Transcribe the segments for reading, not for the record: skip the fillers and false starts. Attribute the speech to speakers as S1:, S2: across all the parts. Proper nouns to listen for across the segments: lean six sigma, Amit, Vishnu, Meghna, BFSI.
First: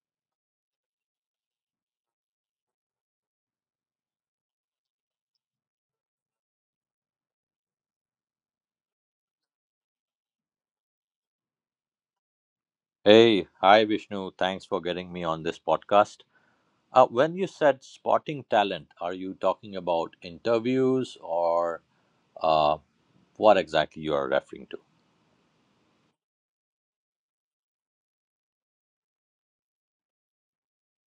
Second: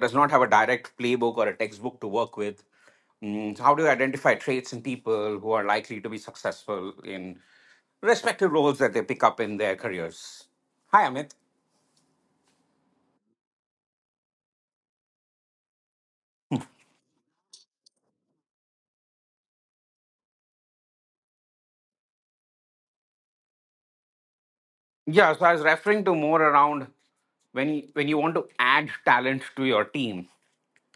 S1: does not have a direct playbook or a textbook to work with. So how do you identify traits in people who are likely to be successful in respective roles that they pick up in their careers? Hi, Amit.
S2: Hey, hi Vishnu. Thanks for getting me on this podcast. When you said spotting talent, are you talking about interviews or uh, what exactly you are referring to?
S1: Yeah, so I was referring to more around when you want to add talent to your team,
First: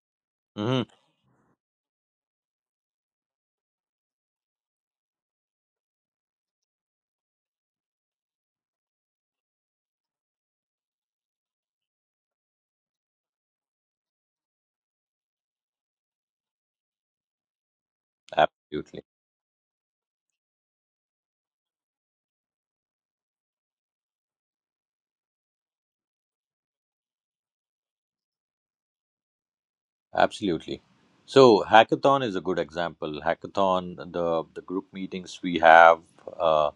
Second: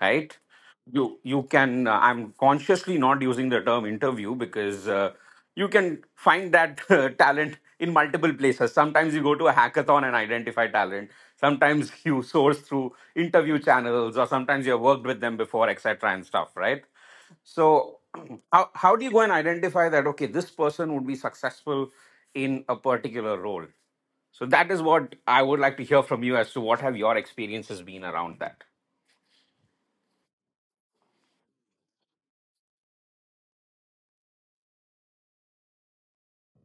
S1: right?
S2: Hmm.
S1: You can. I'm consciously not using the term interview because you can find that talent in multiple places. Sometimes you go to a hackathon and identify talent. Sometimes you source through interview channels, or sometimes you have worked with them before, etc. and stuff, right? So, how
S2: Absolutely.
S1: do you go and identify that, okay, this person would be successful in a particular role? So that is what I would like to hear from you as to what have your experiences been around that.
S2: Absolutely. So hackathon is a good example. Hackathon, the group meetings we have, uh,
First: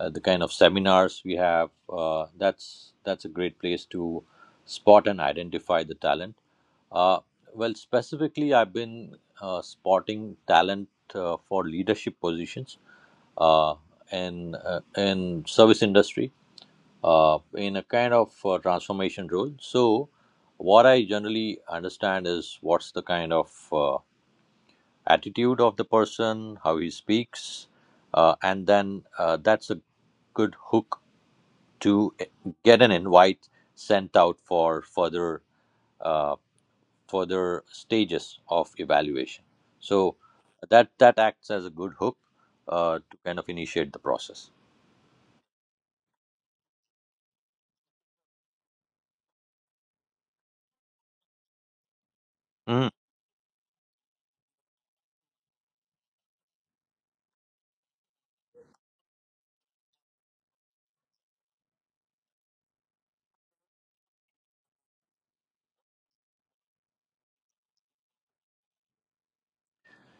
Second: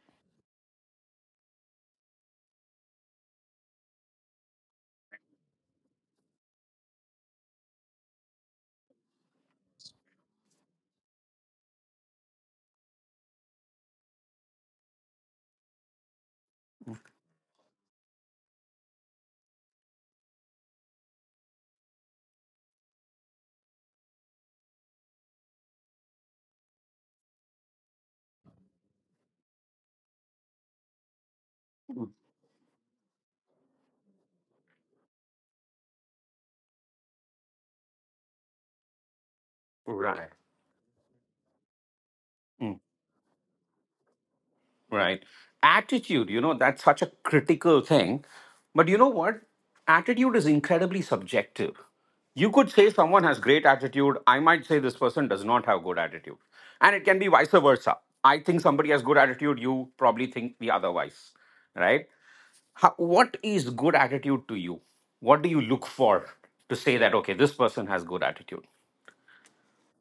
S2: the kind of seminars we have, that's a great place to spot and identify the talent. Uh, well, specifically, I've been spotting talent for leadership positions uh, in in service industry in a kind of transformation role. So, what I generally understand is what's the kind of attitude of the person, how he speaks, and then that's a good hook to get an invite sent out for further uh, further stages of evaluation. So
S1: Right.
S2: that acts as a good hook
S1: Mm.
S2: to kind of initiate the process.
S1: Right. Attitude, that's such a critical thing. But you know what? Attitude is incredibly subjective. You could
S2: Mhm.
S1: say someone has great attitude. I might say this person does not have good attitude. And it can be vice versa. I think somebody has good attitude. You probably think the otherwise, right? What is good attitude to you? What do you look for to say that, okay, this person has good attitude?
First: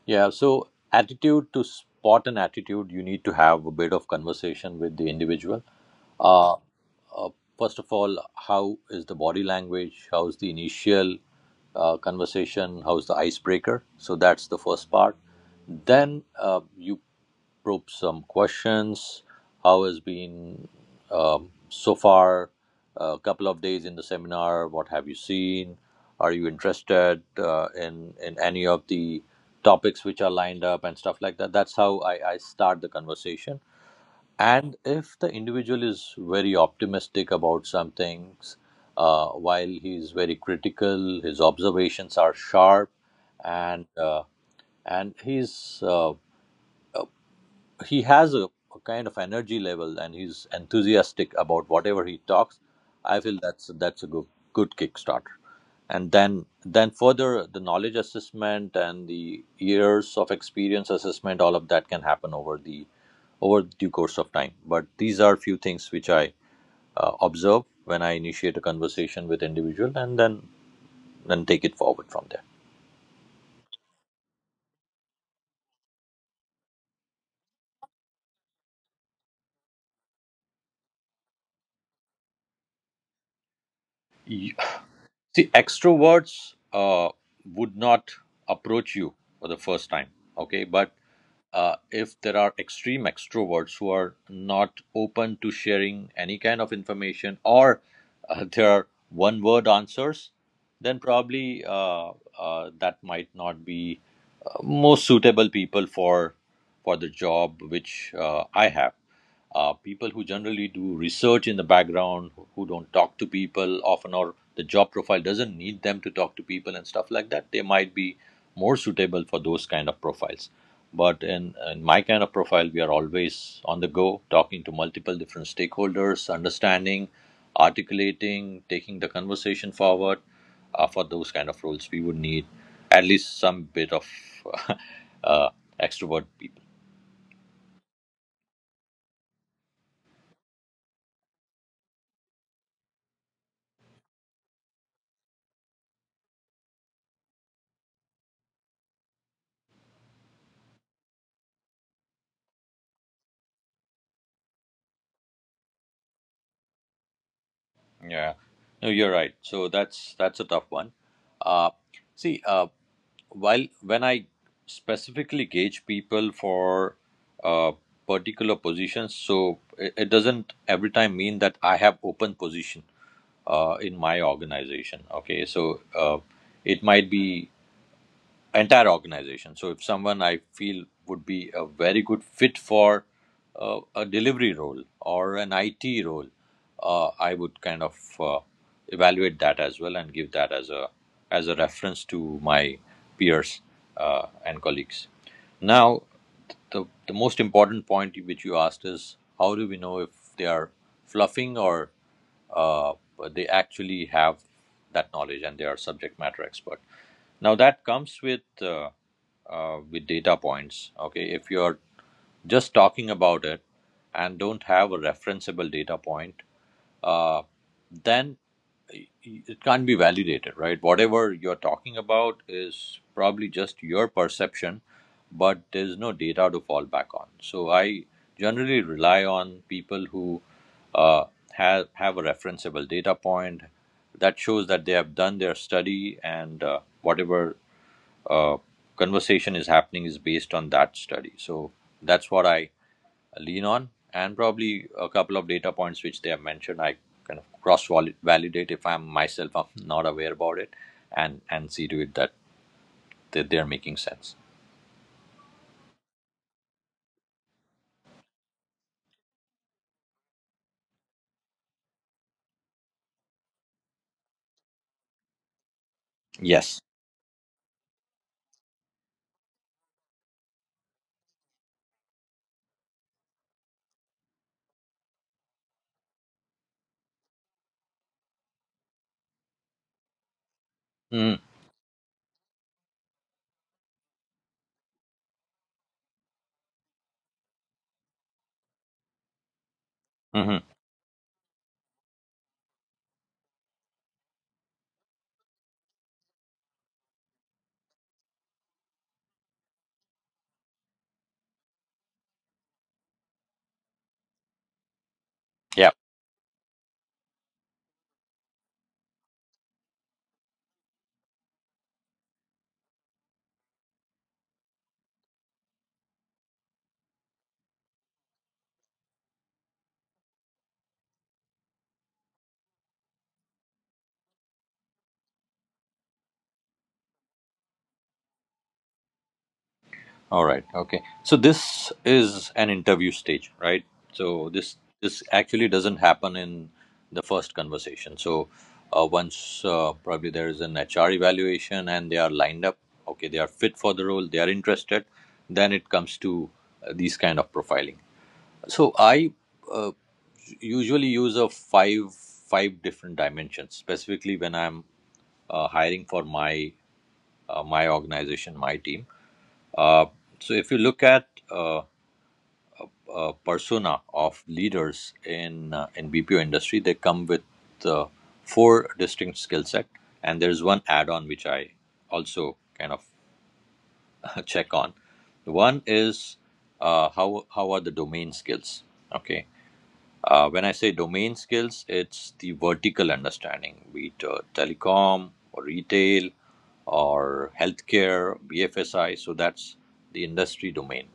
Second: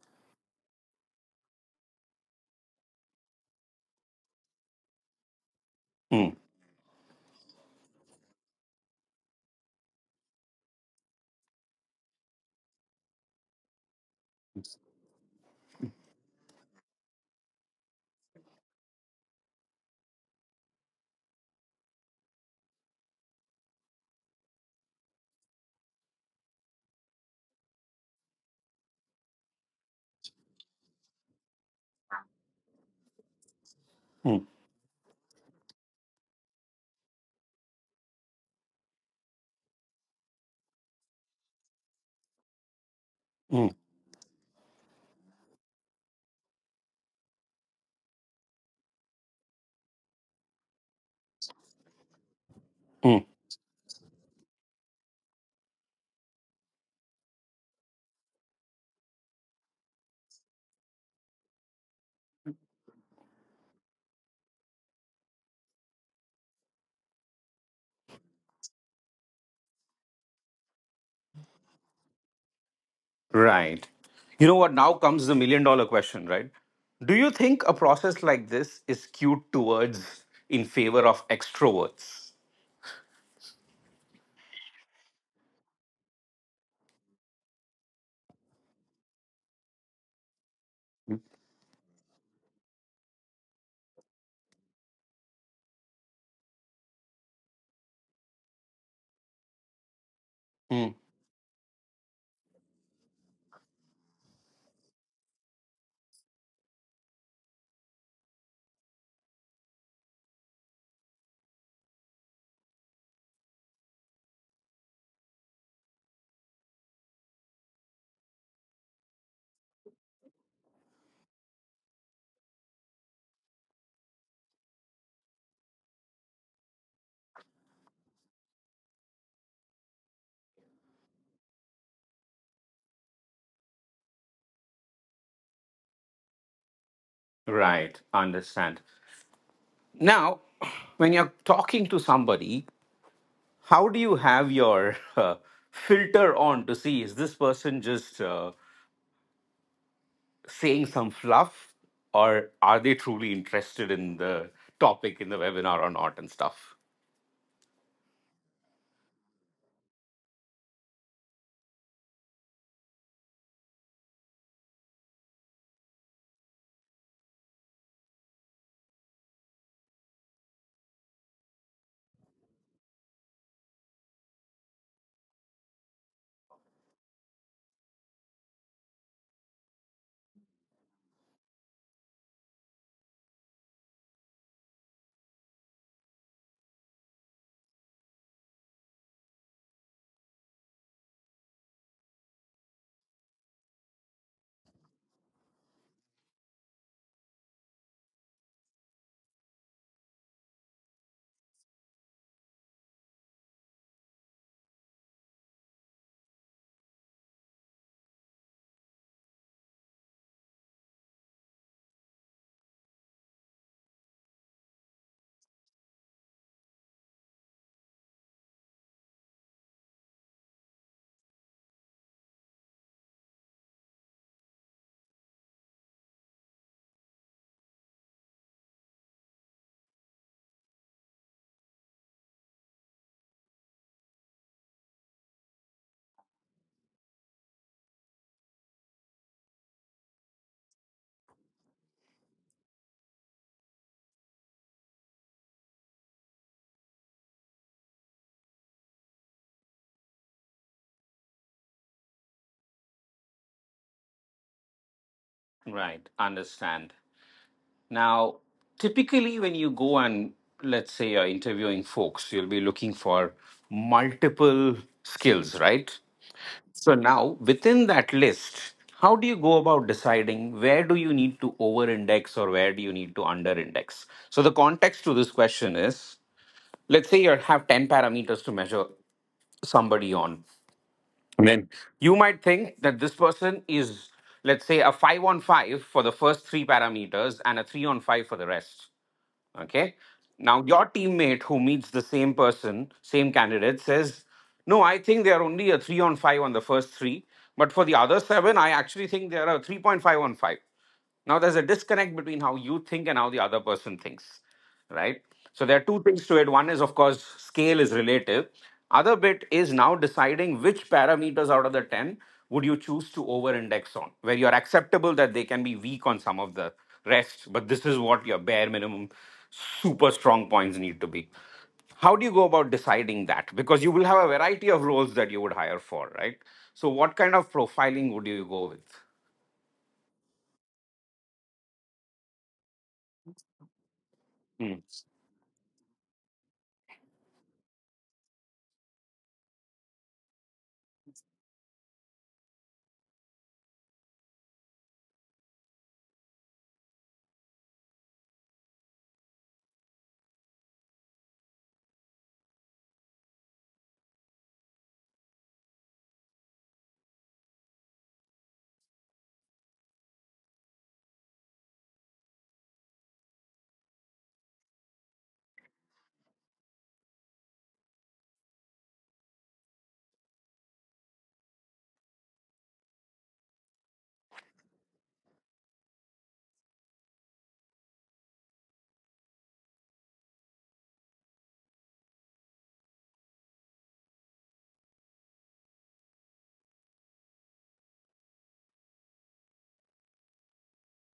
S2: Yeah, so attitude, to spot an attitude, you need to have a bit of conversation with the individual.
S1: Hmm.
S2: Uh, First of all, how is the body language? How's the initial conversation? How's the icebreaker? So that's the first part. Then you probe some questions. How has been so far? A couple of days in the seminar. What have you seen? Are you interested in any of the topics which are lined up and stuff like that? That's how I start the conversation,
S1: Mm,
S2: and if the individual is very optimistic about some things, while he is very critical, his observations are sharp,
S1: mm,
S2: and uh, and he has a kind of energy level and he's enthusiastic about whatever he talks. I
S1: mm.
S2: feel that's a good kickstarter, and then further the knowledge assessment and the years of experience assessment, all of that can happen over the over due course of time, but these are few things which I observe when I initiate a conversation with individual and then take it forward from there.
S1: Right. You know what? Now comes the million dollar question, right? Do you think a process like this is skewed towards in favor of extroverts?
S2: Y- See, extroverts would not approach you for the first time, okay? But if there are extreme extroverts who are not open to sharing any kind of information, or there are one word answers,
S1: Mm,
S2: then probably that might not be most suitable people for the job which I have. People who generally do research in the background, don't talk to people often, or the job profile doesn't need them to talk to people and stuff like that, they might be more suitable for those kind of profiles. But in my kind of profile, we are always on the go, talking to multiple different stakeholders, understanding, articulating, taking the conversation forward. For those kind of roles, we would need at least some bit of uh, extrovert people.
S1: right. Understand. Now, when you're talking to somebody, how do you have your filter on to see is this person just saying some fluff or are they truly interested in the topic in the webinar or not and stuff?
S2: Yeah, no, you're right. So that's a tough one. Uh, see, while when I specifically gauge people for uh, particular positions, so it doesn't every time mean that I have open position in my organization. Okay, so it might be entire organization. So if someone I feel would be a very good fit for a delivery role or an IT role, I would kind of evaluate that as well and give that as a reference to my peers and colleagues. Now, the most important point which you asked is how do we know if they are fluffing or uh, they actually have that knowledge and they are subject matter expert. Now that comes with data points. Okay, if you're just talking about it and don't have a referenceable data point, uh, then it can't be validated, right? Whatever you're talking about is probably just your perception, but there's no data to fall back on. So I generally rely on people who uh, have a referenceable data point, that shows that they have done their study and whatever uh, conversation is happening is based on that study. So that's what I lean on, and probably a couple of data points which they have mentioned. I kind of cross validate, if I'm myself, I'm not aware about it, and see to it that they're making sense.
S1: Right. Understand. Now, typically, when you go and let's say you're interviewing folks, you'll be looking for multiple skills, right?
S2: Yes.
S1: So, now within that list, how do you go about deciding where do you need to over index or where do you need to under index? So, the context to this question is let's say you have 10 parameters to measure somebody on.
S2: Mm-hmm.
S1: And then you might think that this person is, let's say, a five on five for the first three parameters and a three on five for the rest. Okay. Now,
S2: Mm-hmm.
S1: your teammate who meets the same person, same candidate, says, "No, I think they are only a three on five on the first three. But for the other seven, I actually think they are a 3.5 on five." Now, there's a disconnect between how you think and how the other person thinks, right? So there are
S2: Yeah.
S1: two things to it. One is, of course, scale is relative. Other bit is now deciding which parameters out of the 10 would you choose to over index on, where you're acceptable that they can be weak on some of the rest, but this is what your bare minimum super strong points need to be. How do you go about deciding that? Because you will have a variety of roles that you would hire for, right? So what kind of profiling would you go with?
S2: All right. Okay. So this is an interview stage, right? So this
S1: Hmm.
S2: this actually doesn't happen in the first conversation. So once probably there is an HR evaluation and they are lined up, okay, they are fit for the role, they are interested, then it comes to these kind of profiling. So I uh, usually use a five different dimensions, specifically when I'm hiring for my my organization, my team. uh, so if you look at persona of leaders in BPO industry, they come with uh, four distinct skill set, and there's one add-on which I also kind of check on. One is how are the domain skills? Okay, when I say domain skills, it's the vertical understanding, be it telecom or retail or healthcare, BFSI. So that's the industry domain.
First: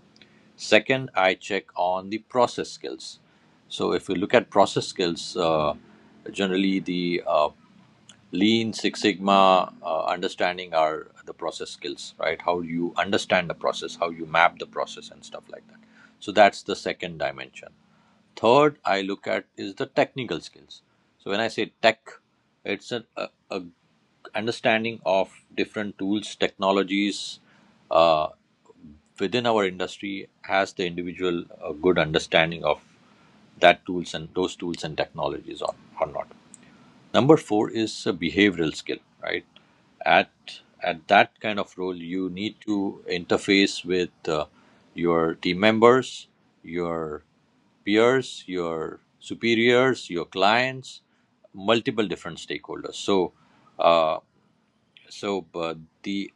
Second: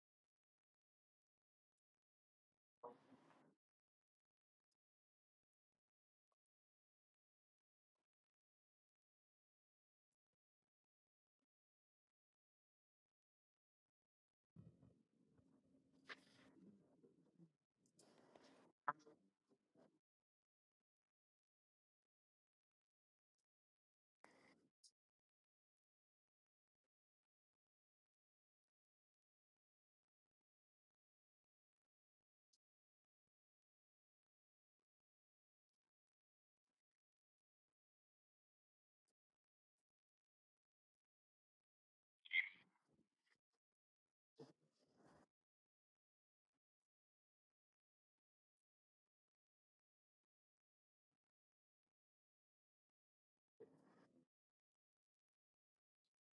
S2: Second, I check on the process skills. So if you look at process skills, generally the lean six sigma understanding are the process skills, right? How you understand the process, how you map the process and stuff like that. So that's the second dimension. Third, I look at is the technical skills. So when I say tech, a understanding of different tools, technologies, uh, within our industry, has the individual a good understanding of that tools and those tools and technologies, or not. Number four is a behavioral skill, right? At at that kind of role, you need to interface with your team members, your peers, your superiors, your clients, multiple different stakeholders. So, uh, so, but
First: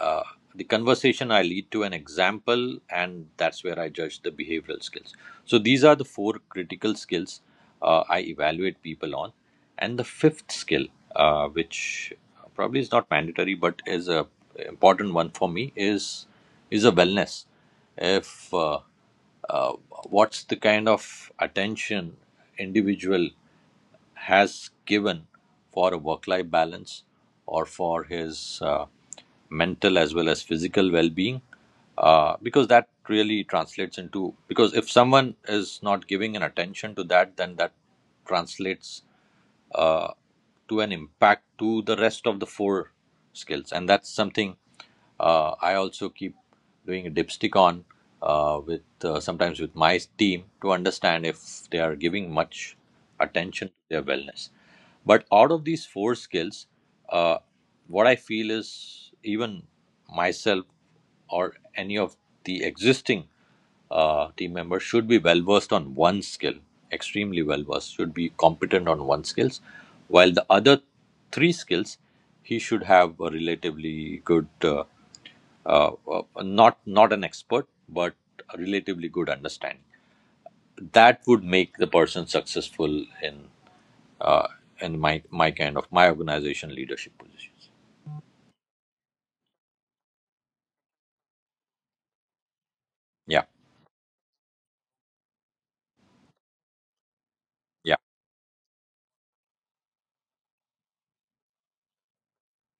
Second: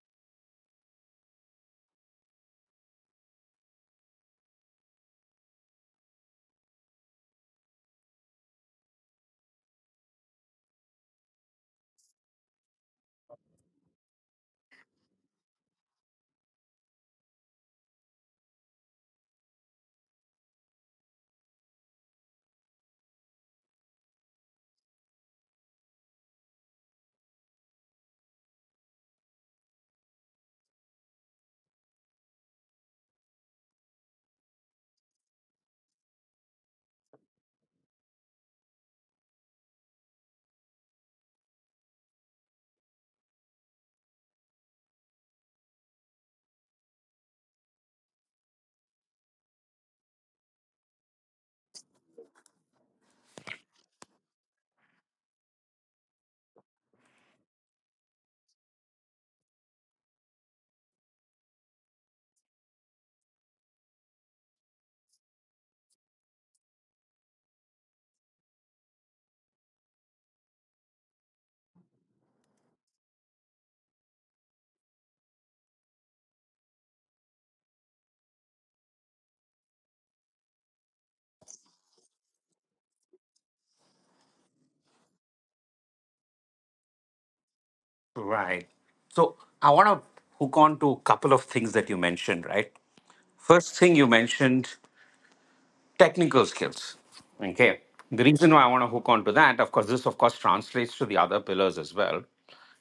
S2: uh, the conversation I lead to an example, and that's where I judge the behavioral skills. So these are the four critical skills I evaluate people on, and the fifth skill, which probably is not mandatory but is a important one for me, is a wellness. If uh, what's the kind of attention individual has given for a work-life balance or for his mental as well as physical well-being, because that really translates into, because if someone is not giving an attention to that, then that translates uh, to an impact to the rest of the four skills, and that's something I also keep doing a dipstick on with sometimes with my team to understand if they are giving much attention to their wellness. But out of these four skills, uh, what I feel is, even myself or any of the existing team members should be well versed on one skill, extremely well versed, should be competent on one skills, while the other three skills he should have a relatively good, not an expert, but a relatively good understanding. That would make the person successful uh, in my kind of my organization leadership positions.
S1: Right. So I want to hook on to a couple of things that you mentioned, right?
S2: Yeah,
S1: First thing you mentioned, technical skills. Okay.
S2: yeah,
S1: The reason why I want to hook on to that, of course, this of course translates to the other pillars as well.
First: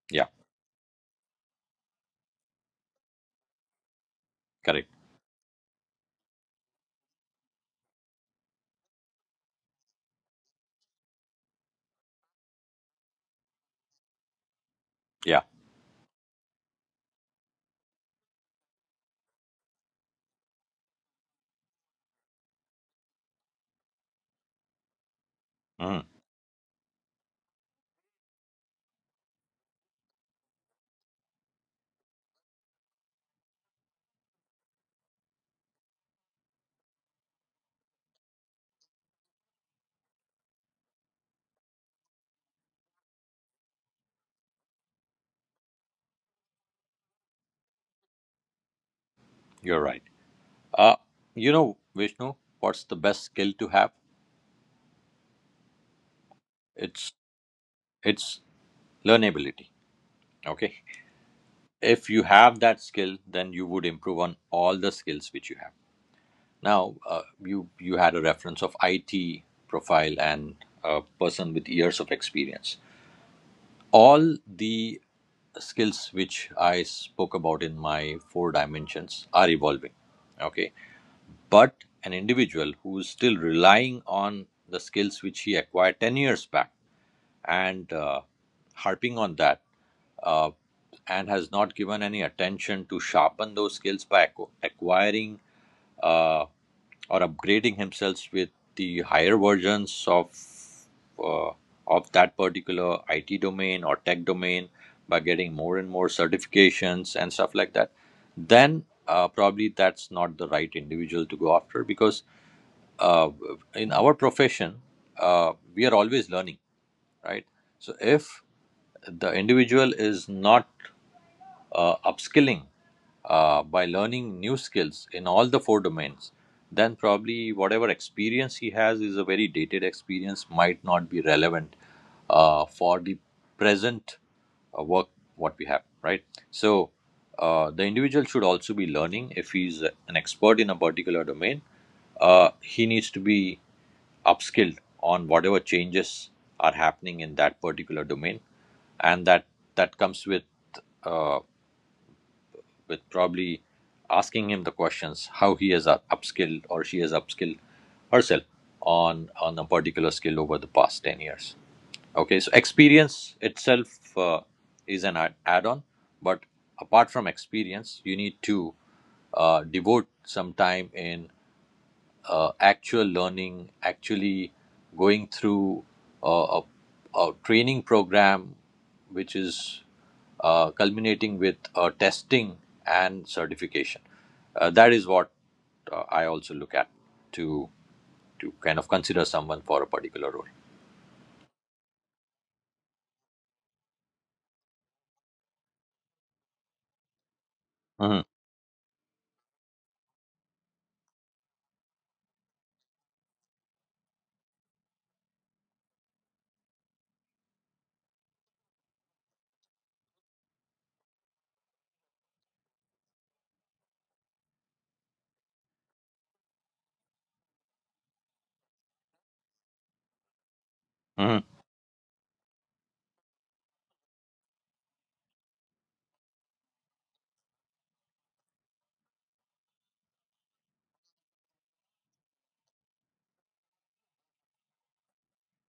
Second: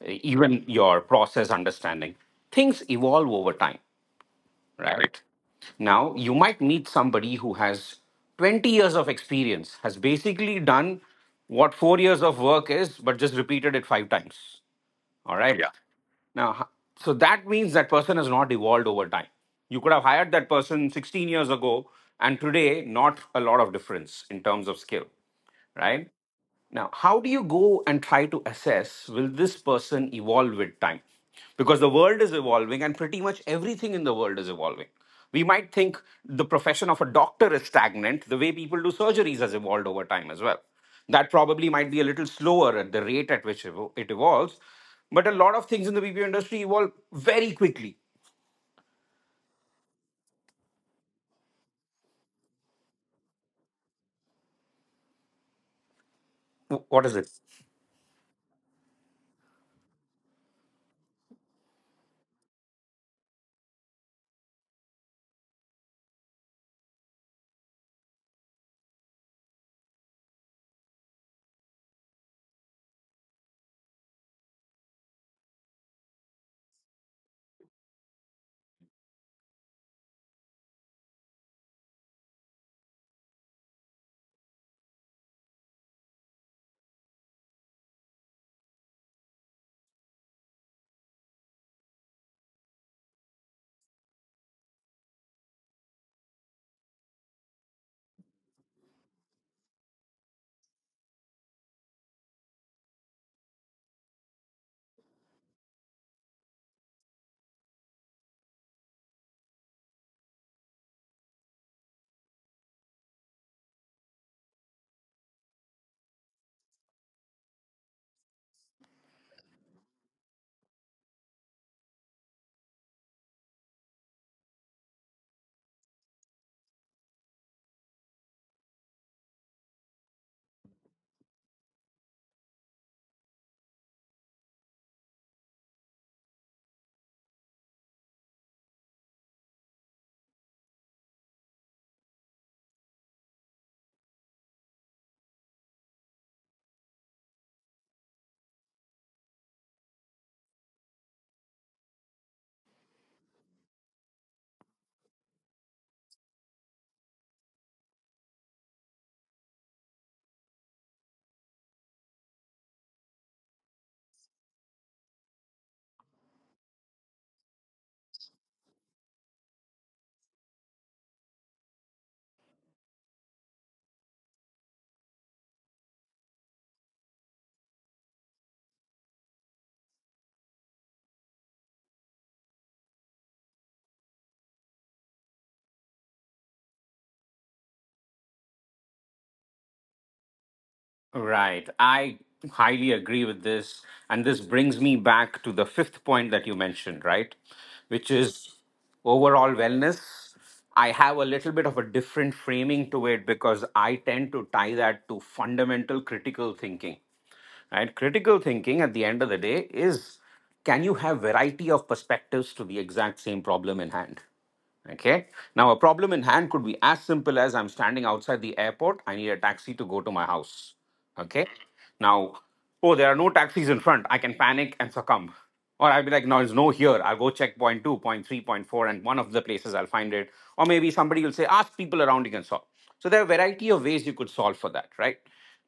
S2: yeah,
S1: Even your process understanding. Things evolve over time,
S2: correct.
S1: right? Now you might meet somebody who has 20 years of experience, has basically done what 4 years of work is, but just repeated it five times. All
S2: Yeah.
S1: right. Yeah. Now, so that means that person has not evolved over time. You could have hired that person 16 years ago, and today, not a lot of difference in terms of skill, right?
S2: Mhm.
S1: Now, how do you go and try to assess will this person evolve with time? Because the world is evolving and pretty much everything in the world is evolving. We might think the profession of a doctor is stagnant, the way people do surgeries has evolved over time as well. That probably might be a little slower at the rate at which it evolves. But a lot of things in the BPO industry evolve very quickly.
S2: You're right. Uh, you know, Vishnu, what's the best skill to have?
S1: What
S2: it's
S1: is it?
S2: it's learnability. Okay? If you have that skill, then you would improve on all the skills which you have. Now you had a reference of IT profile and a person with years of experience. All the skills which I spoke about in my four dimensions are evolving. Okay. But an individual who is still relying on the skills which he acquired 10 years back and harping on that uh, and has not given any attention to sharpen those skills by acquiring uh, or upgrading himself with the higher versions uh, of that particular IT domain or tech domain by getting more and more certifications and stuff like that, then probably that's not the right individual to go after, because uh, in our profession we are always learning, right? So if the individual is not upskilling by learning new skills in all the four domains, then probably whatever experience he has is a very dated experience, might not be relevant for the present work what we have, right? So the individual should also be learning. If he's an expert in a particular domain, he needs to be upskilled on whatever changes are happening in that particular domain, and that comes uh, with probably asking him the questions how he has upskilled or she has upskilled herself on a particular skill over the past 10 years. Okay, so experience itself is an add-on, but apart from experience you need to devote some time in actual learning, actually going through uh, a, a training program, which is culminating with testing and certification. That is what I also look at to to kind of consider someone for a particular role.
S1: Right. I highly agree with this. And this brings me back to the fifth point that you mentioned, right? Which
S2: Mm-hmm.
S1: is overall wellness. I have a little bit of a different framing to it because I tend to tie that to fundamental critical thinking, right? Critical thinking at the end of the day is can you have variety of perspectives to the exact same problem in hand? Okay. Now, a problem in hand could be as simple as I'm standing outside the airport. I need a taxi to go to my house. Okay.
S2: Mm-hmm.
S1: Now, oh, there are no taxis in front. I can panic and succumb. Or I'll be like, no, there's no here. I'll go check point two, point three, point four, and one of the places I'll find it. Or maybe somebody will say, ask people around you can solve. So there are a variety of ways you could solve for that, right?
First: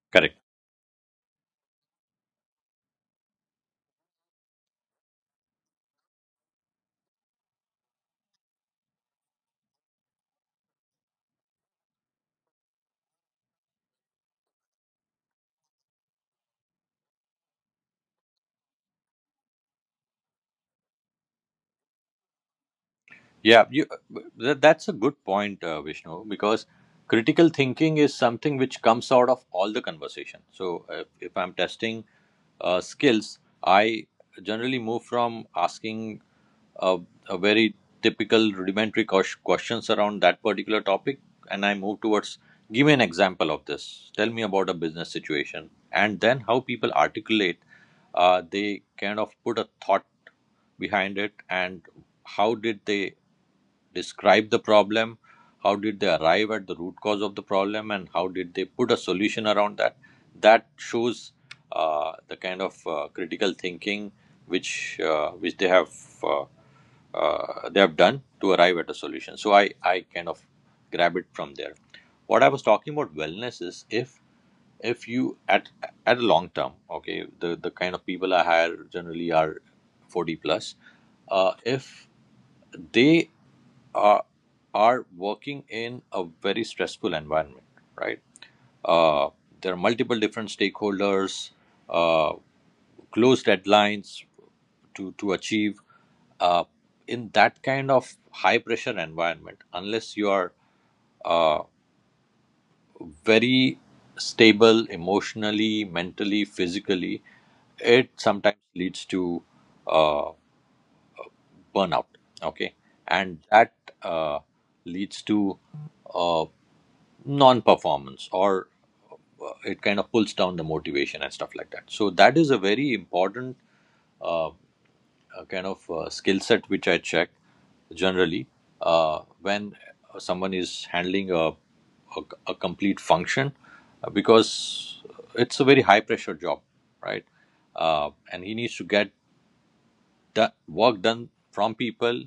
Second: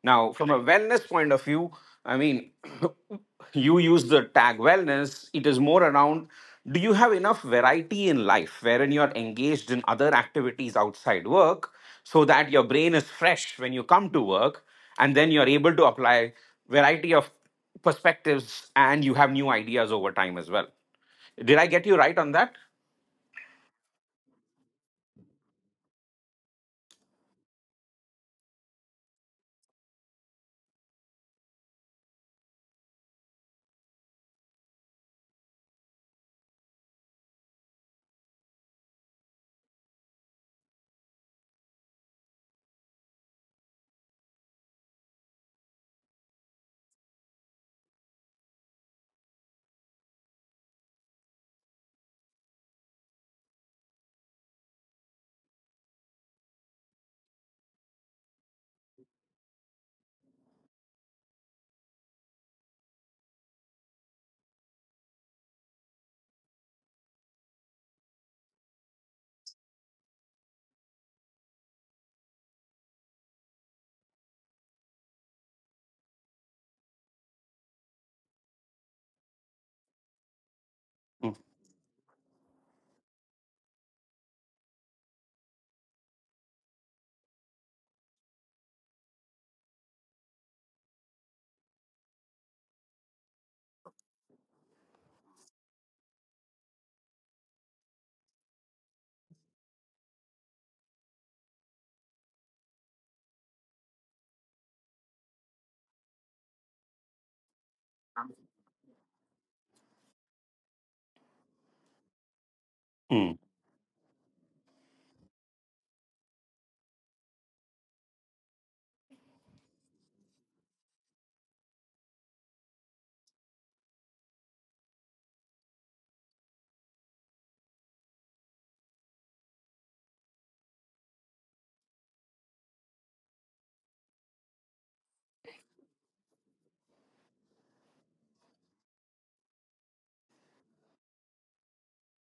S1: Now,
S2: Correct.
S1: from a wellness point of view, I mean, you use the tag wellness, it is more around do you have enough variety in life wherein you're engaged in other activities outside work so that your brain is fresh when you come to work and then you're able to apply variety of perspectives and you have new ideas over time as well. Did I get you right on that?
S2: Yeah, you, that's a good point, Vishnu, because critical thinking is something which comes out of all the conversation. So, if I'm testing skills, I generally move from asking a, a very typical rudimentary questions around that particular topic, and I move towards give me an example of this, tell me about a business situation, and then how people articulate, they kind of put a thought behind it, and how did they describe the problem, how did they arrive at the root cause of the problem, and how did they put a solution around that. That shows the kind of critical thinking which uh, they have done to arrive at a solution. So I kind of grab it from there. What I was talking about wellness is, if you at a long term, okay, the kind of people I hire generally are 40 plus.
S1: Mm,
S2: If they are are working in a very stressful environment, right? Uh, there are multiple different stakeholders, uh, close deadlines to achieve. Uh, in that kind of high pressure environment, unless you are uh, very stable emotionally, mentally, physically, it sometimes leads to uh, burnout. Okay,
S1: mm.
S2: and that uh, leads to uh, non-performance or it kind of pulls down the motivation and stuff like that. So that is a very important uh, kind of skill set which I check generally when someone is handling a complete function, because it's a very high pressure job, right? And he needs to get the work done from people,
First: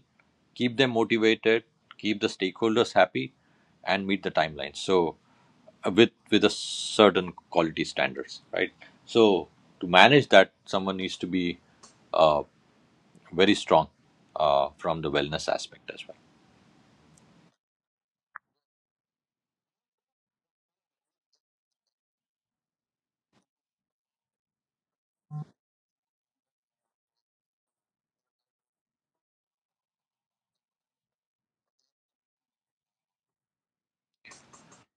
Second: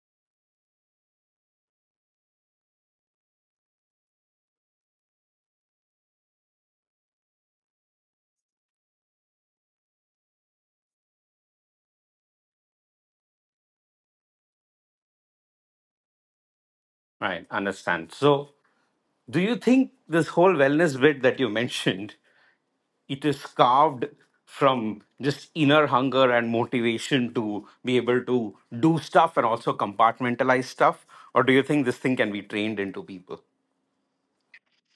S2: keep them motivated, keep the stakeholders happy, and meet the timeline, so with a certain quality standards, right? So to manage that, someone needs to be uh, very strong from the wellness aspect as well.
S1: Right, understand. So do you think this whole wellness bit that you mentioned, it is carved from just inner hunger and motivation to be able to do stuff and also compartmentalize stuff? Or do you think this thing can be trained into people?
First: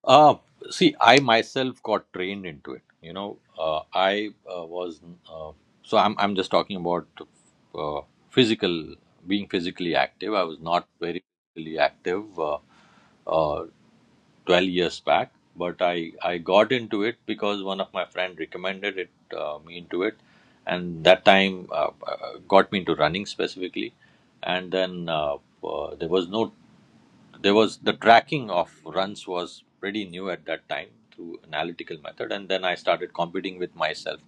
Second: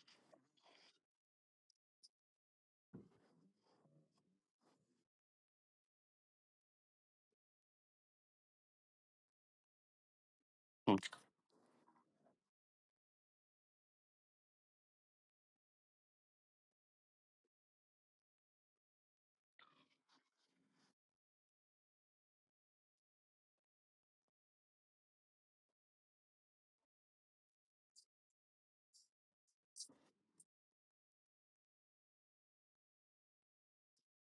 S2: See, I myself got trained into it. You know, I was uh, so I'm just talking about uh, physical, being physically active. I was not very physically active. Uh, 12 years back, but I got into it because one of my friend recommended it, me into it, and that time got me into running specifically. And then there was no there was the tracking of runs was pretty new at that time through analytical method, and then I started competing with myself.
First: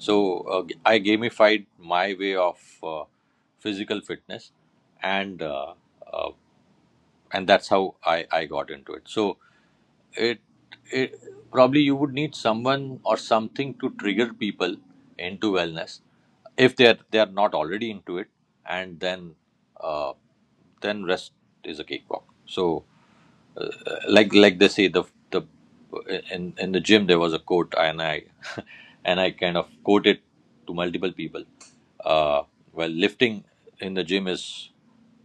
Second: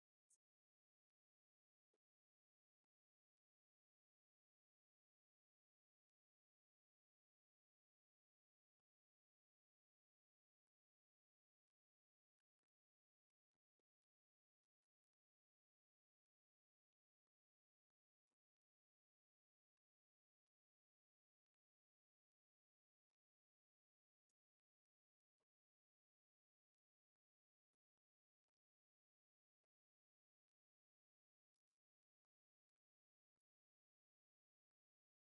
S2: So I gamified my way of physical fitness, and uh, uh, and that's how I got into it. So it, it probably you would need someone or something to trigger people into wellness if they're not already into it. And uh, then rest is a cakewalk. So uh, like they say, the in the gym there was a quote, and I and I kind of quote it to multiple people. Uh, well, lifting in the gym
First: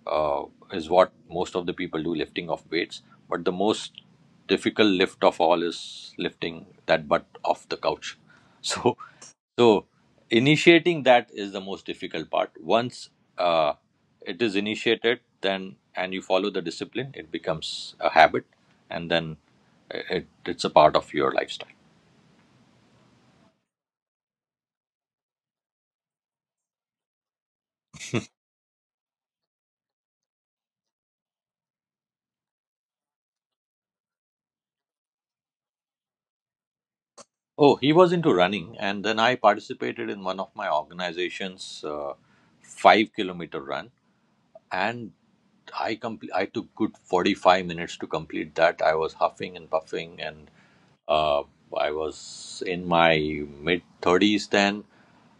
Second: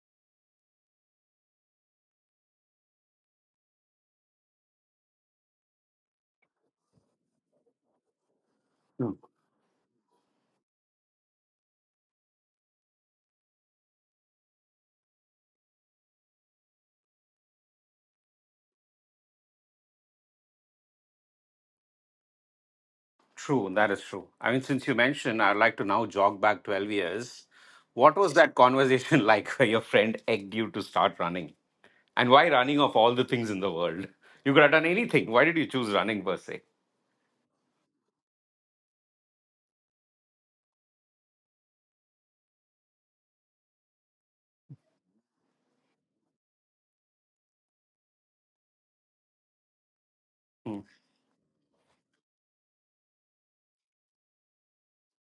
S2: uh, is what most of the people do, lifting of weights, but the most difficult lift of all is lifting that butt off the couch. So
S1: Mm.
S2: so initiating that is the most difficult part. Once uh, it is initiated, then and you follow the discipline, it becomes a habit, and then it's a part of your lifestyle.
S1: True, that is true. I mean, since you mentioned, I'd like to now jog back 12 years. What was that conversation like where your friend egged you to start running? And why running of all the things in the world? You could have done anything. Why did you choose running per se?
S2: Oh, he was into running, and then I participated in one of my organization's 5 kilometer run, and I complete. I took good 45 minutes to complete that. I was huffing and puffing, and uh, I was in my mid thirties then,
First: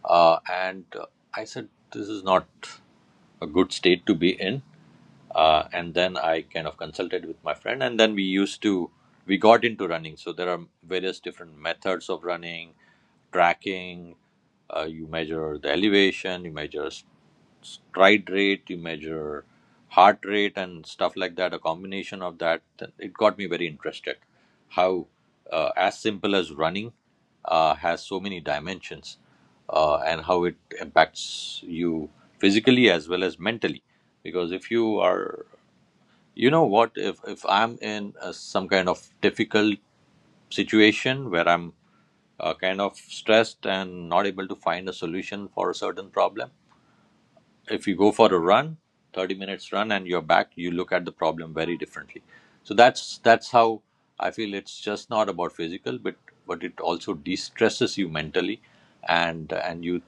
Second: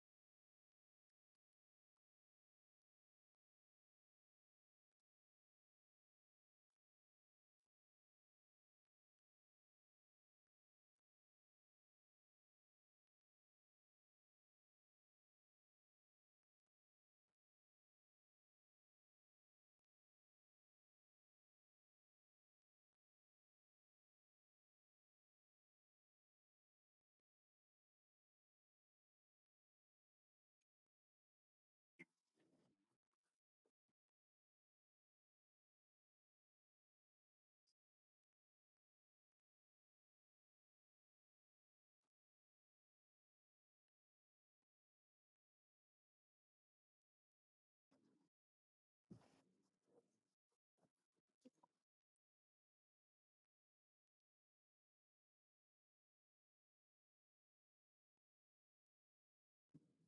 S2: and I said this is not a good state to be in. And then I kind of consulted with my friend, and then we used to we got into running. So there are various different methods of running, tracking. You measure the elevation, you measure stride rate, you measure heart rate and stuff like that, a combination of that. It got me very interested. How as simple as running has so many dimensions and how it impacts you physically as well as mentally. Because if you are, you know what, if I'm in some kind of difficult situation where I'm kind of stressed and not able to find a solution for a certain problem, if you go for a run, 30 minutes run, and you're back, you look at the problem very differently. So that's how I feel. It's just not about physical, but it also de-stresses you mentally, and you,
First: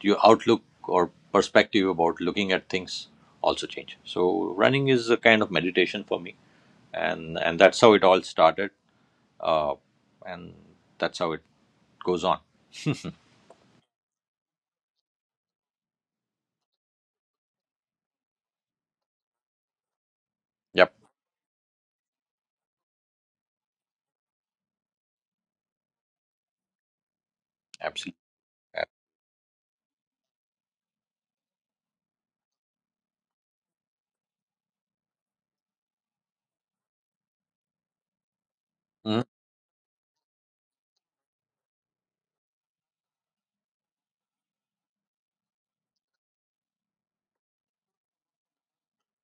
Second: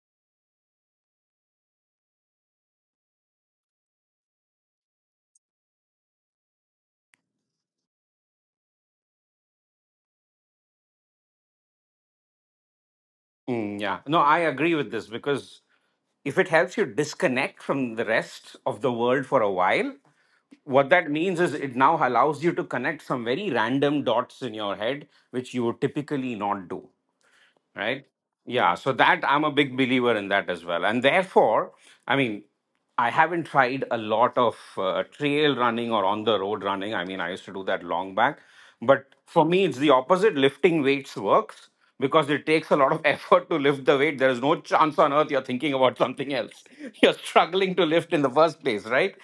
S2: your outlook or perspective about looking at things also change. So running is a kind of meditation for me, and that's how it all started, uh, and that's how it goes on.
S1: Mm, yeah. No, I agree with this because if it helps you disconnect from the rest of the world for a while, what
S2: Yep.
S1: that means is it now allows you to connect some very random dots in your head, which you would typically not do, right?
S2: Absolutely.
S1: Yeah, so that I'm a big believer in that as well, and therefore I mean, I haven't tried a lot of trail running or on the road running. I mean, I used to do that long back, but
S2: Mhm.
S1: for me it's the opposite. Lifting weights works because it takes a lot of effort to lift the weight. There is no chance on earth you're thinking about something else. You're struggling to lift in the first place, right?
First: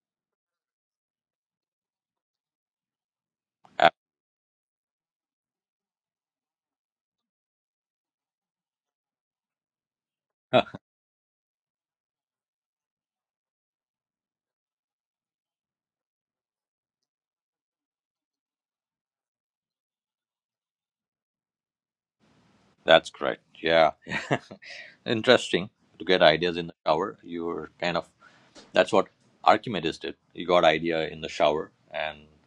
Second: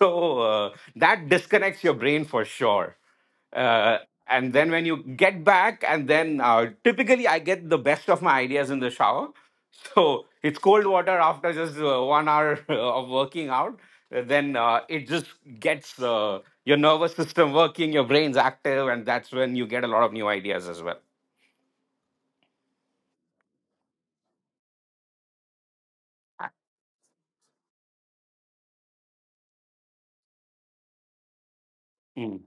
S1: So that disconnects your brain for sure. uh, and then when you get back, and then typically I get the best of my ideas in the shower. So it's cold water after just 1 hour of working out. Then it just gets your nervous system working, your brain's active, and that's when you get a lot of new ideas as well.
S2: That's correct, yeah. Interesting to get ideas in the shower. You're kind of, that's what Archimedes did. He got idea in the shower and
S1: Mm,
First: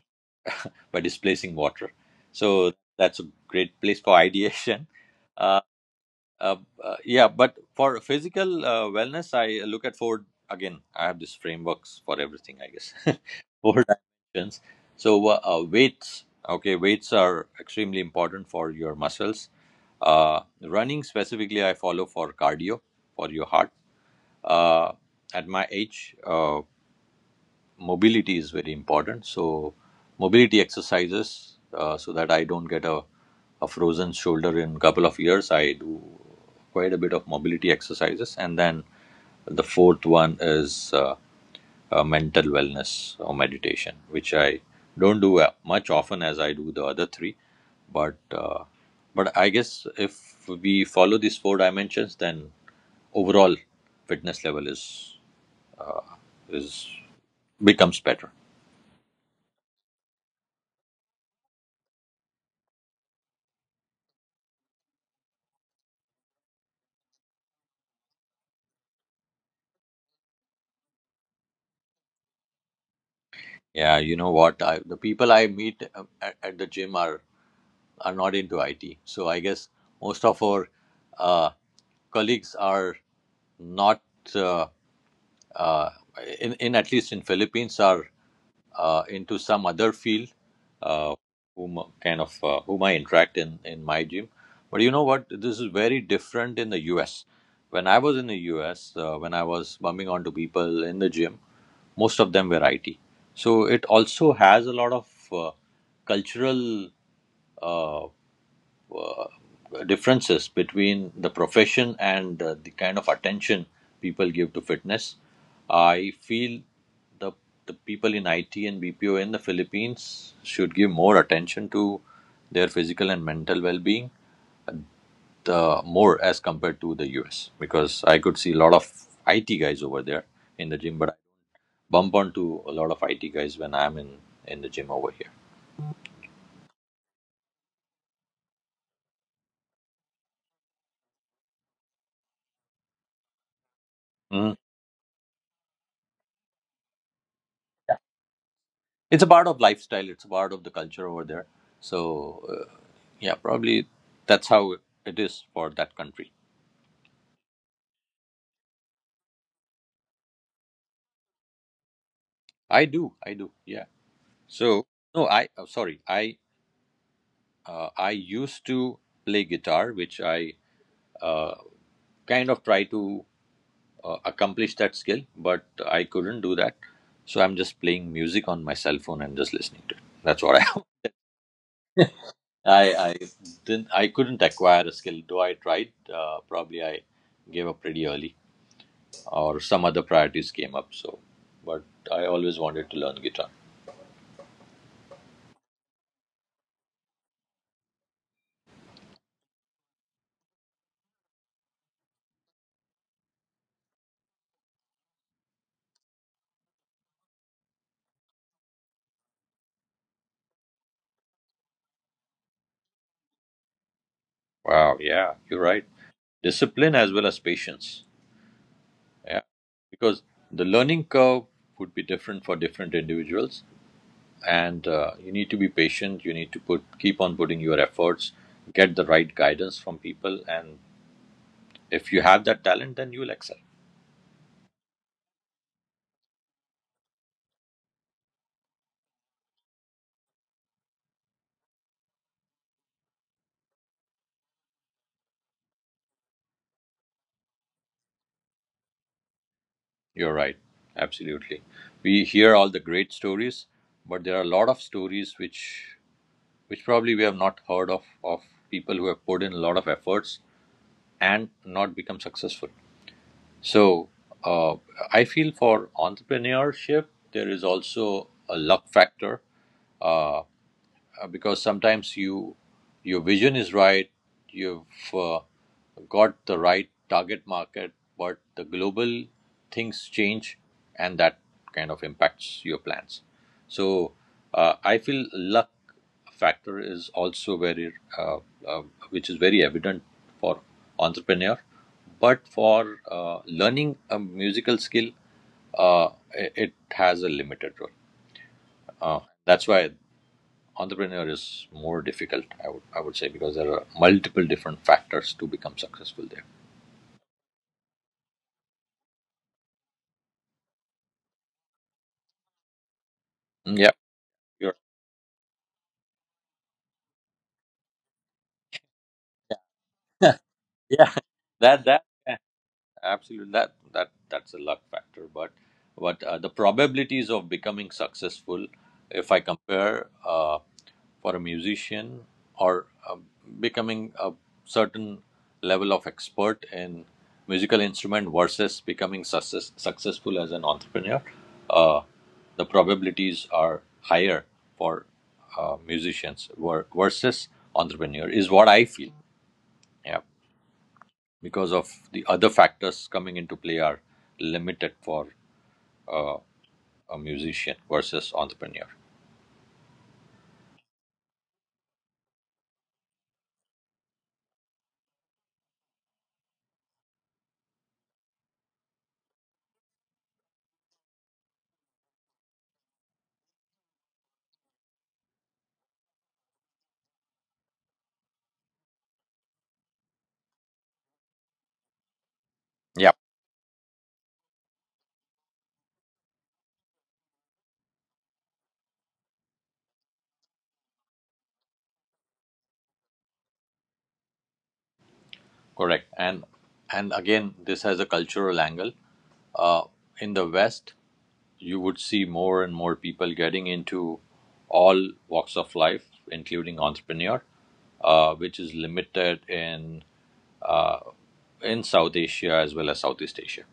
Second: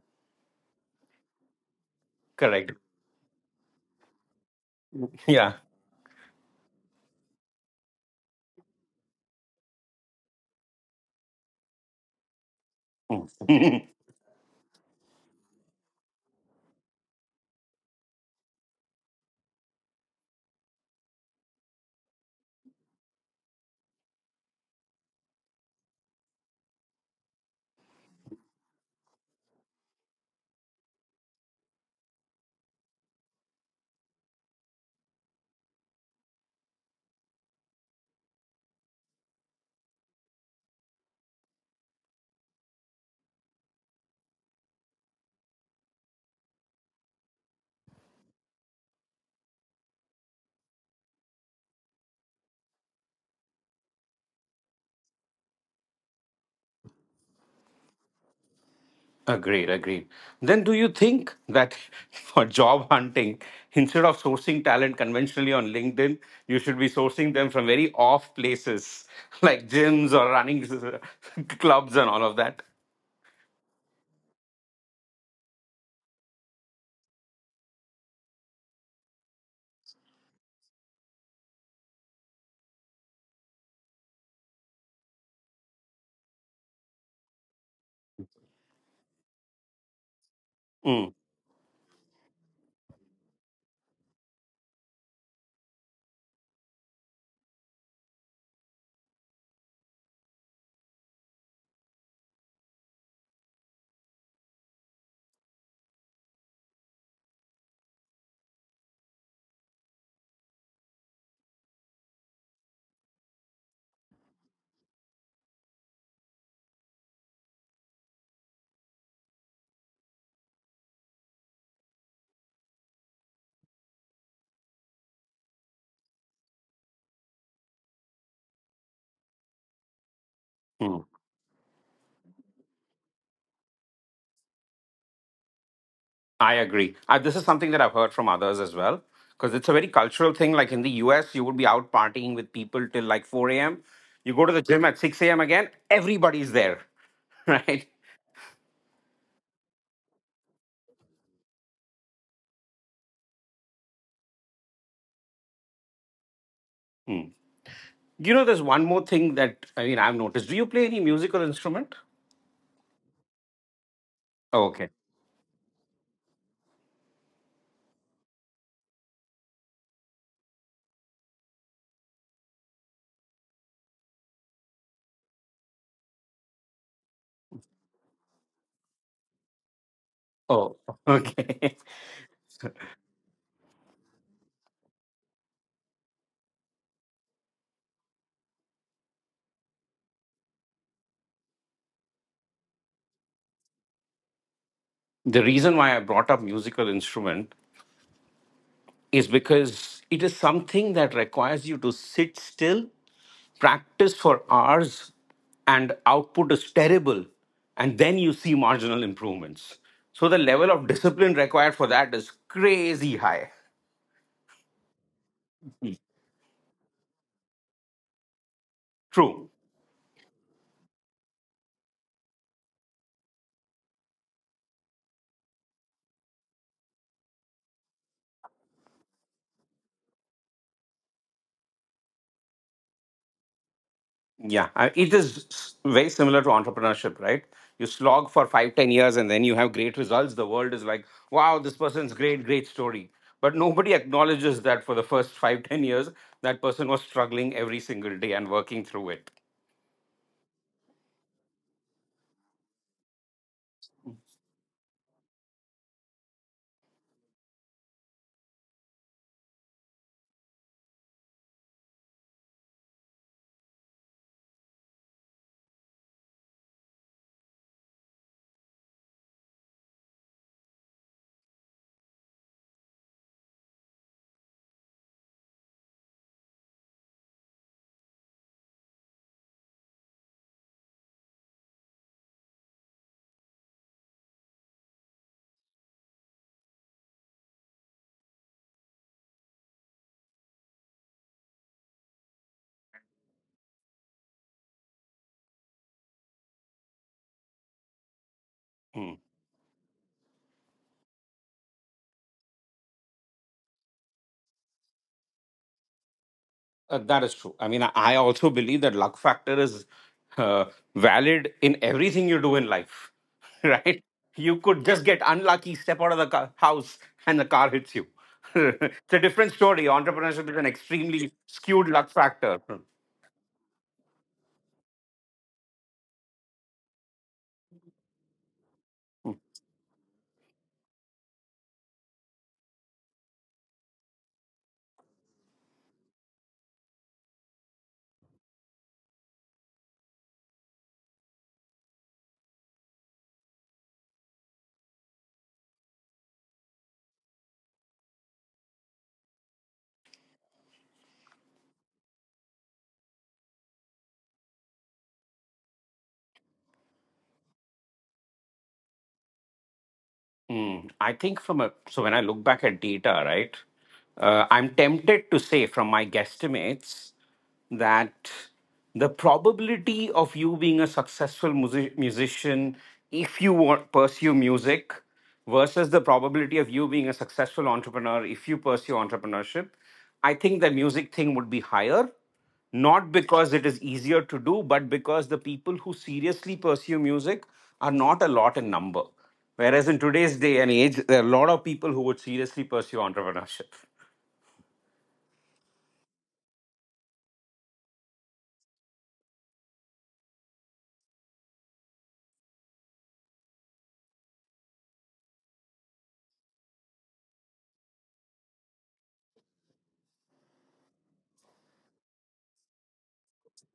S2: by displacing water.
S1: correct,
S2: So that's a great place for ideation. Uh, yeah, but for physical wellness, I look at Ford again. I have these frameworks for everything, I guess.
S1: yeah.
S2: Four dimensions. So weights. Okay, weights are extremely important for your muscles. Running specifically, I follow for cardio for your heart. uh, at my age, mobility is very important. So mobility exercises so that I don't get a frozen shoulder in a couple of years. I do quite a bit of mobility exercises. And then the fourth one is mental wellness or meditation, which I don't do much often as I do the other three. But uh, but I guess if we follow these four dimensions, then overall fitness level is becomes better.
S1: Agreed, agreed. Then do you think that for job hunting, instead of sourcing talent conventionally on LinkedIn, you should be sourcing them from very off places like gyms or running clubs and all of that?
S2: Yeah, you know what? The people I meet at the gym are not into IT, so I guess most of our uh, colleagues are not uh, uh, in, at least in Philippines, are into some other field, uh,
S1: Mm,
S2: whom kind of whom I interact in my gym. But you know what? This is very different in the U.S. When I was in the U.S., when I was bumping onto people in the gym, most of them were IT. So it also has a lot of cultural differences between the profession and the kind of attention people give to fitness. I feel the the people in IT and BPO in the Philippines should give more attention to their physical and mental well-being, the more as compared to the US, because I could see a lot of IT guys over there in the gym, but I
S1: mm.
S2: bump onto a lot of IT guys when I'm in the gym over here.
S1: I agree. I, this is something that I've heard from others as well, because it's a very cultural thing. Like in the US, you would be out partying with people till like 4 a.m. You go
S2: Mhm.
S1: to the gym at 6 a.m. again, everybody's there, right?
S2: It's a part of lifestyle. It's a part of the culture over there. So yeah, probably that's how it is for that country.
S1: Mm. You know, there's one more thing that I mean I've noticed. Do you play any musical instrument?
S2: I do. I do. Yeah.
S1: Oh,
S2: So
S1: okay.
S2: no, I oh, sorry. I used to play guitar, which I uh, kind of try to accomplish that skill, but I couldn't do that. So I'm just playing music on my cell phone and just listening to it. That's what
S1: Oh,
S2: I.
S1: okay.
S2: I didn't, I couldn't acquire a skill though I tried. Probably I gave up pretty early or some other priorities came up. So but I always wanted to learn guitar.
S1: The reason why I brought up musical instrument is because it is something that requires you to sit still, practice for hours, and output is terrible, and then you see marginal improvements. So the level of discipline required for that is crazy high.
S2: Wow, yeah, you're right. Discipline as well as patience. Yeah,
S1: True.
S2: because the learning curve would be different for different individuals, and you need to be patient. You need to put keep on putting your efforts, get the right guidance from people, and if you have that talent, then you will excel.
S1: Yeah, it is very similar to entrepreneurship, right? You slog for 5, 10 years, and then you have great results. The world is like, wow, this person's great, great story. But nobody acknowledges that for the first 5, 10 years, that person was struggling every single day and working through it.
S2: You're right, absolutely. We hear all the great stories, but there are a lot of stories which probably we have not heard of people who have put in a lot of efforts and not become successful. So uh, I feel for entrepreneurship there is also a luck factor, because sometimes you, your vision is right, you've got the right target market, but the global things change, and that kind of impacts your plans. So I feel luck factor is also very uh, which is very evident for entrepreneur. But for learning a musical skill, uh, it has a limited role.
S1: Hmm.
S2: uh, that's why entrepreneur is more difficult, I would say, because there are multiple different factors to become successful there.
S1: That is true. I mean, I also believe that luck factor is uh, valid in everything you do in life,
S2: Mm, yeah,
S1: right? You
S2: you're,
S1: could just get unlucky, step out of the car, house, and the car hits you. It's a different story. Entrepreneurship is an
S2: yeah.
S1: extremely
S2: that
S1: skewed
S2: that
S1: luck factor. Hmm.
S2: Absolutely, that's a luck factor, but the probabilities of becoming successful, if I compare for a musician or becoming a certain level of expert in musical instrument versus becoming successful as an entrepreneur, uh, the probabilities are higher for musicians versus entrepreneur, is what I feel. Yeah, because of the other factors coming into play are limited for a musician versus entrepreneur.
S1: Mm, I think from a so when I look back at data, right, I'm tempted to say from my guesstimates that the probability of you being a successful musician if you want pursue music versus the probability of you being a successful entrepreneur if you pursue entrepreneurship, I think the music thing would be higher not
S2: Yeah.
S1: because it is easier to do, but because the people who seriously pursue music are not a lot in number. Whereas in today's day and age, there are a lot of people who would seriously pursue entrepreneurship.
S2: Correct. And again, this has a cultural angle. Uh, in the West, you would see more and more people getting into all walks of life, including entrepreneur, which is limited uh, in South Asia as well as Southeast Asia.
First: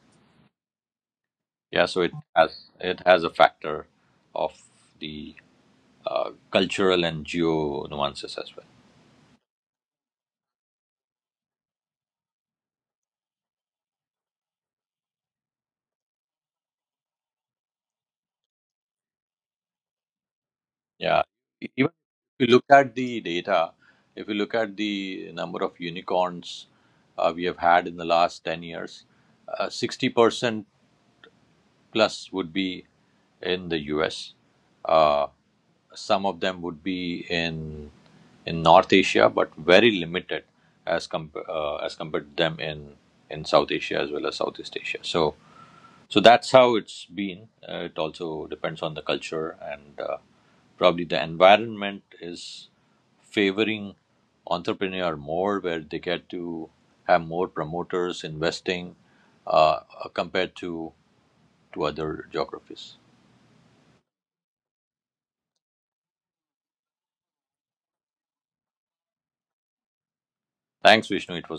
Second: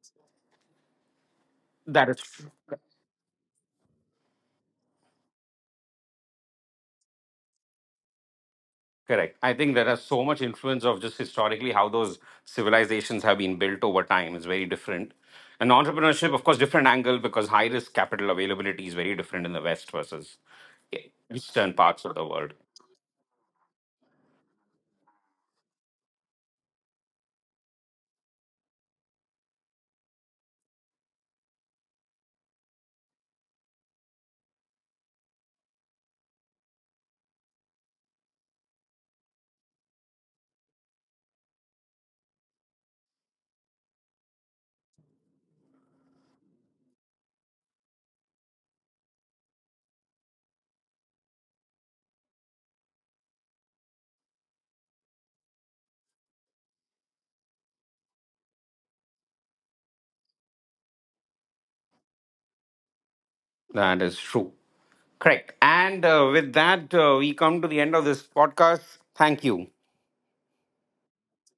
S2: Yeah, so
S1: That is true.
S2: it has a factor of the cultural and geo nuances as well.
S1: Correct. I think there is so much influence of just historically how those civilizations have been built over time is very different. And entrepreneurship, of course, different angle because high risk capital availability is very different in the West versus
S2: Yeah,
S1: eastern
S2: even
S1: parts of the
S2: if you
S1: world.
S2: look at the data, if you look at the number of unicorns we have had in the last 10 years, 60% plus would be in the U.S. Uh, some of them would be in North Asia, but very limited as as compared to them in South Asia as well as Southeast Asia. So so that's how it's been. It also depends on the culture and probably the environment is favoring entrepreneur more, where they get to have more promoters investing uh, compared to other geographies.
S1: That is true. Correct. And with that, we come to the end of this podcast. Thank you.
S2: Thanks, Vishnu. It was